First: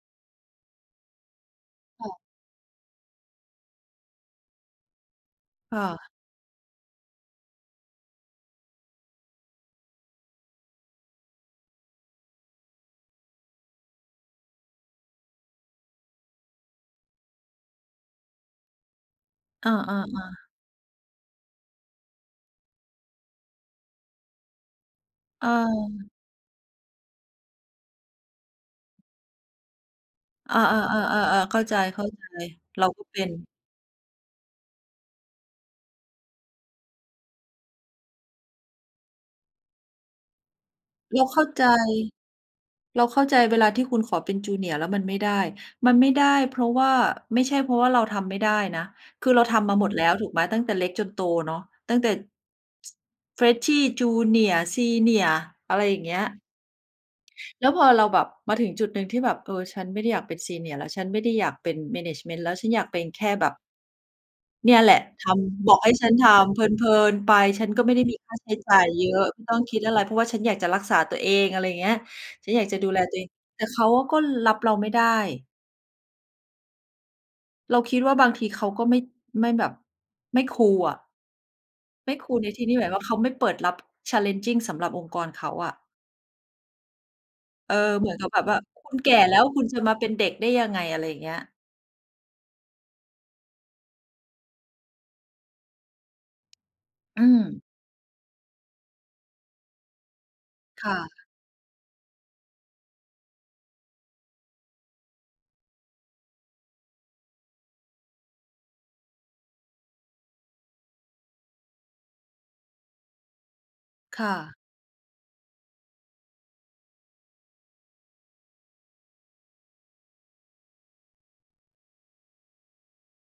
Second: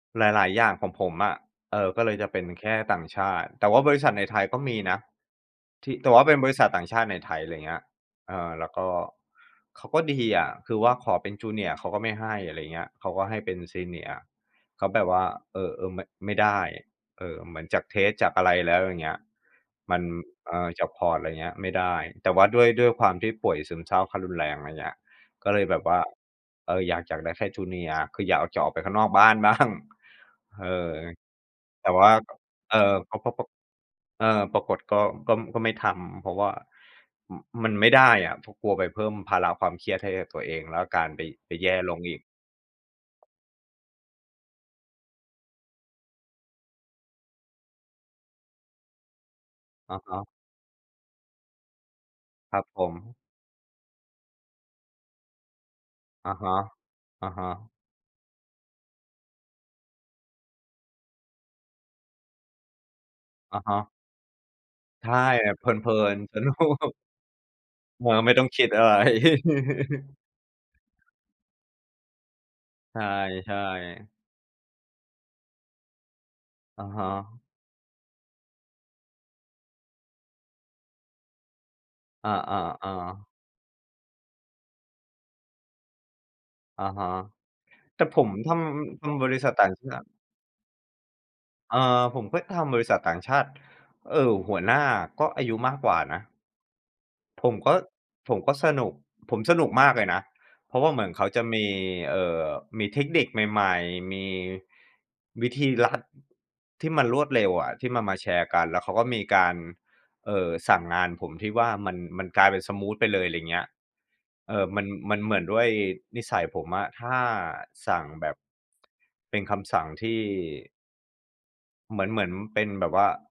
หลาย ๆ อย่างของผมอะ เอ่อ ก็ค่เละ ยจะเป็นแค่ต่างชาติ แต่ว่าบริษัทในไทยก็มีนะ ค่ที่ ะ แต่ว่าเป็นบริษัทต่างชาติในไทย อะไรอย่างเงี้ย เอ่อ แล้วก็เขาก็ดีอะ คือว่าขอเป็น junior เขาก็ไม่ให้ อะไรอย่างเงี้ย เขาก็ให้เป็น senior ก็แบบว่า เออ เออ ม ไม่ได้ เออ เหมือนจากเทสต์ จากอะไรแล้ว อย่างเงี้ย อมัา น ๆ ๆ เอ่อ จากพอร์ต อะไรอย่างเงี้ย ไม่ได้ แต่ว่าด้วย ด้วยความที่ป่วยซึมเศร้าขั้นรุนแรง อะไรอย่างเงี้ย ก็เลยแบบว่า เออ เออ อยากจะได้แค่ junior คืออยากออก จะออกไปข้างนอกบ้าน บ้าง เออ เออ ๆ ๆ ๆ ๆ เข้าใจ แต่ว่า เอๆ เร่าอ ก็ป เป็ป น ป เอ่อ ปรากฏก็ ก็ ก็ไม่ทำ เพราะว่า อ มันไม่ได้อะ เพราะกลัวไปเพิ่มภาระความเครียดให้กับตัวเอง แล้วอาการเไรป าเข้าไปใจ แย่ลงอีก เราเข้าใจเวลาที่คุณขอเป็น junior แล้วมันไม่ได้ มันไม่ได้เพราะว่า ไม่ใช่เพราะว่าเราทำไม่ได้นะ คือเราทำมาหมอดะแล้ฮว ะ ถูกไหม ตั้งแต่เล็กจนโตเนาะ ตั้งแต่ ครับผม Freshy junior senior อะไรอย่างเงี้ย อะฮะ อะฮแะ ล้วพอเราแบบมาถึงจุดหนึ่งที่แบบ เออ ฉันไม่ได้อยากเป็น senior แล้วฉันไม่ได้อยากเป็น แมเนจเมนต์ แล้ว ฉันอยากเป็นแค่แบบ อะฮะ เนี่ยแหละใช่ ทเพำ บอกใหล้ิฉันน ทๆ สนำุเพลิก น ๆ ไป ฉันก็ไม่ได้เออ มีคไม่่าต้ใองช้คิดจ่าอะยไร เยอะ ไม่ต้องคิดอะไร เพราะว่าฉันอยากจะรักษาตัวเอง อะไรอย่างเงี้ย ฉันอยากจะดูใแลตัวเอง ช่ แต่เขาอะๆ ก็รับเราไม่ได้ อะฮะ เราคิดว่าบางทีเขาก็ไม่ ไม่แบบ ไม่คูลอะ ไม่คอา ูลในที่นี้ แบบว่าเขาๆ ๆ ไม่เปิดรับ challenging สำหรับองค์กรเขาอะ อะฮะ เออ แต่เหมือผนกัมบแบบทว่า คุณำ ทแก่ำบแลร้ิว ษัทคุต่ณางจะชมาาเตป็ิ นเด็กได้ยังไง อะไรอย่างเงี้ย เอ่อ ผมก็ทำบริษัทต่างชาติ เออ หัวหน้าก็อายุมากกว่านะ อืผมม ก็ ผมก็สนุก ผมสนุกมากเลยนะ เพราะคว่า่เหมือนะ เขาจะมี เอ่อ มีเทคนิคใหม่ ๆ มีวิธีลัดที่มันรวดเร็วอะ ที่มันมาแชร์กัน แล้วเขาก็มีการ เอ่อ สั่งงานผมที่ว่ามัน มันกลายเป็นสมูทไปเลย อะไรอย่างเงี้ย ค่เะ อ่อ มัน มันเหมือนด้วยนิสัยผมอะ ถ้าสั่งแบบ เป็นคำสั่งที่ เหมือน เหมือนเป็นแบบว่า